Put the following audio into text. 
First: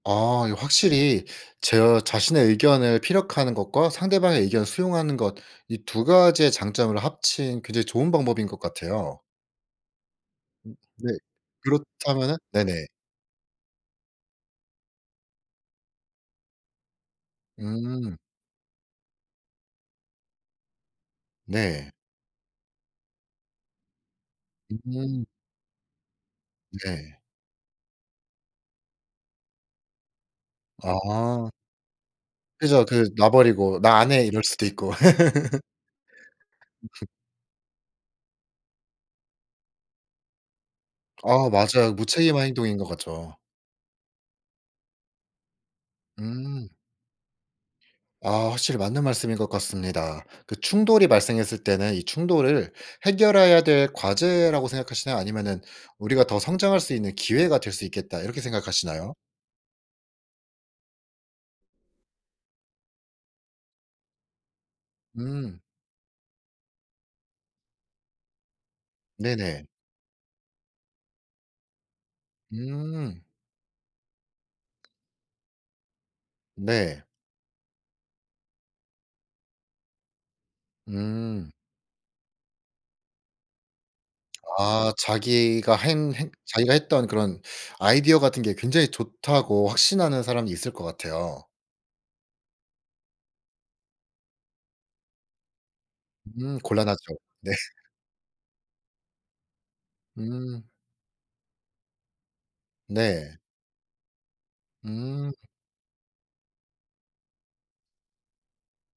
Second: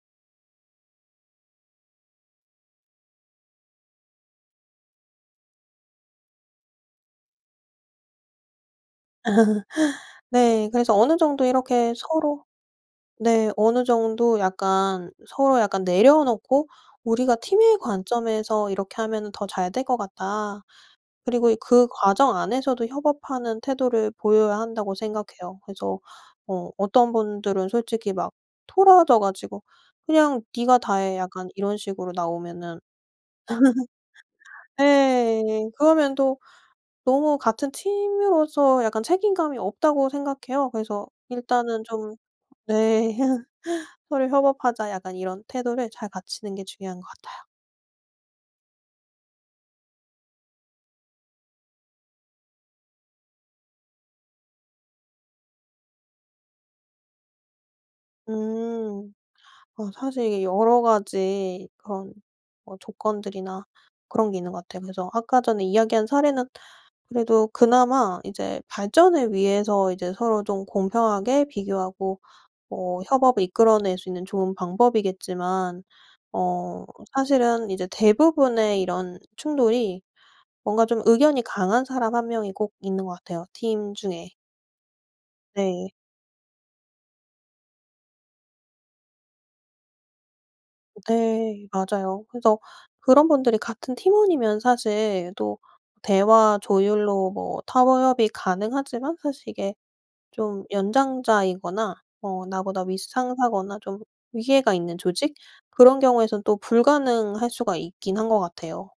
아 이거 확실히 제 자신의 의견을 피력하는 것과 상대방의 의견을 수용하는 것 이 2 가지의 장점을 합친 굉장히 좋은 방법인 것 같아요. 네. 음 그래서 네. 어느 정도 이렇게 그렇다면은 서로 네네. 네 어느 정도 약간 서로 약간 내려놓고 우리가 팀의 음. 관점에서 이렇게 하면은 더 잘 될 것 같다. 그리고 그 네. 과정 안에서도 협업하는 태도를 보여야 한다고 음. 생각해요. 그래서 어 어떤 네. 분들은 솔직히 막 토라져 가지고 "그냥 네가 다해." 약간 아. 이런 식으로 나오면은 그죠. 그 놔 버리고 "나 안 해." 이럴 수도 있고. 예. 그러면 또 너무 같은 팀으로서 약간 책임감이 없다고 생각해요. 그래서 아 일단은 맞아요. 좀 무책임한 행동인 것 네. 같죠. "서로 협업하자." 약간 이런 태도를 잘 갖추는 게 음. 중요한 것 같아요. 아 확실히 맞는 말씀인 것 같습니다. 그 충돌이 발생했을 때는 이 충돌을 해결해야 될 과제라고 생각하시나요? 아니면은 우리가 더 성장할 수 있는 기회가 될 수 있겠다 이렇게 음. 생각하시나요? 어 사실 이게 여러 가지 그런 뭐 조건들이나 그런 게 있는 것 같아요. 그래서 아까 음. 전에 이야기한 사례는 그래도 그나마 이제 발전을 네네. 위해서 이제 서로 좀 공평하게 비교하고 뭐 음. 협업을 이끌어낼 수 있는 좋은 방법이겠지만 어 네. 사실은 이제 대부분의 이런 충돌이 뭔가 좀 의견이 음. 강한 사람 1 명이 꼭 있는 것 같아요, 팀 중에. 아 자기가 네. 행 행 자기가 했던 그런 아이디어 같은 게 굉장히 좋다고 확신하는 사람이 있을 것 같아요. 네 맞아요. 그래서 그런 분들이 같은 팀원이면 사실 또 대화 음 곤란하죠. 조율로 네. 뭐 타협이 가능하지만 사실 이게 음. 좀 연장자이거나 뭐 나보다 윗 네. 상사거나 좀 위계가 있는 조직 음. 그런 경우에선 또 불가능할 수가 있긴 한 것 같아요.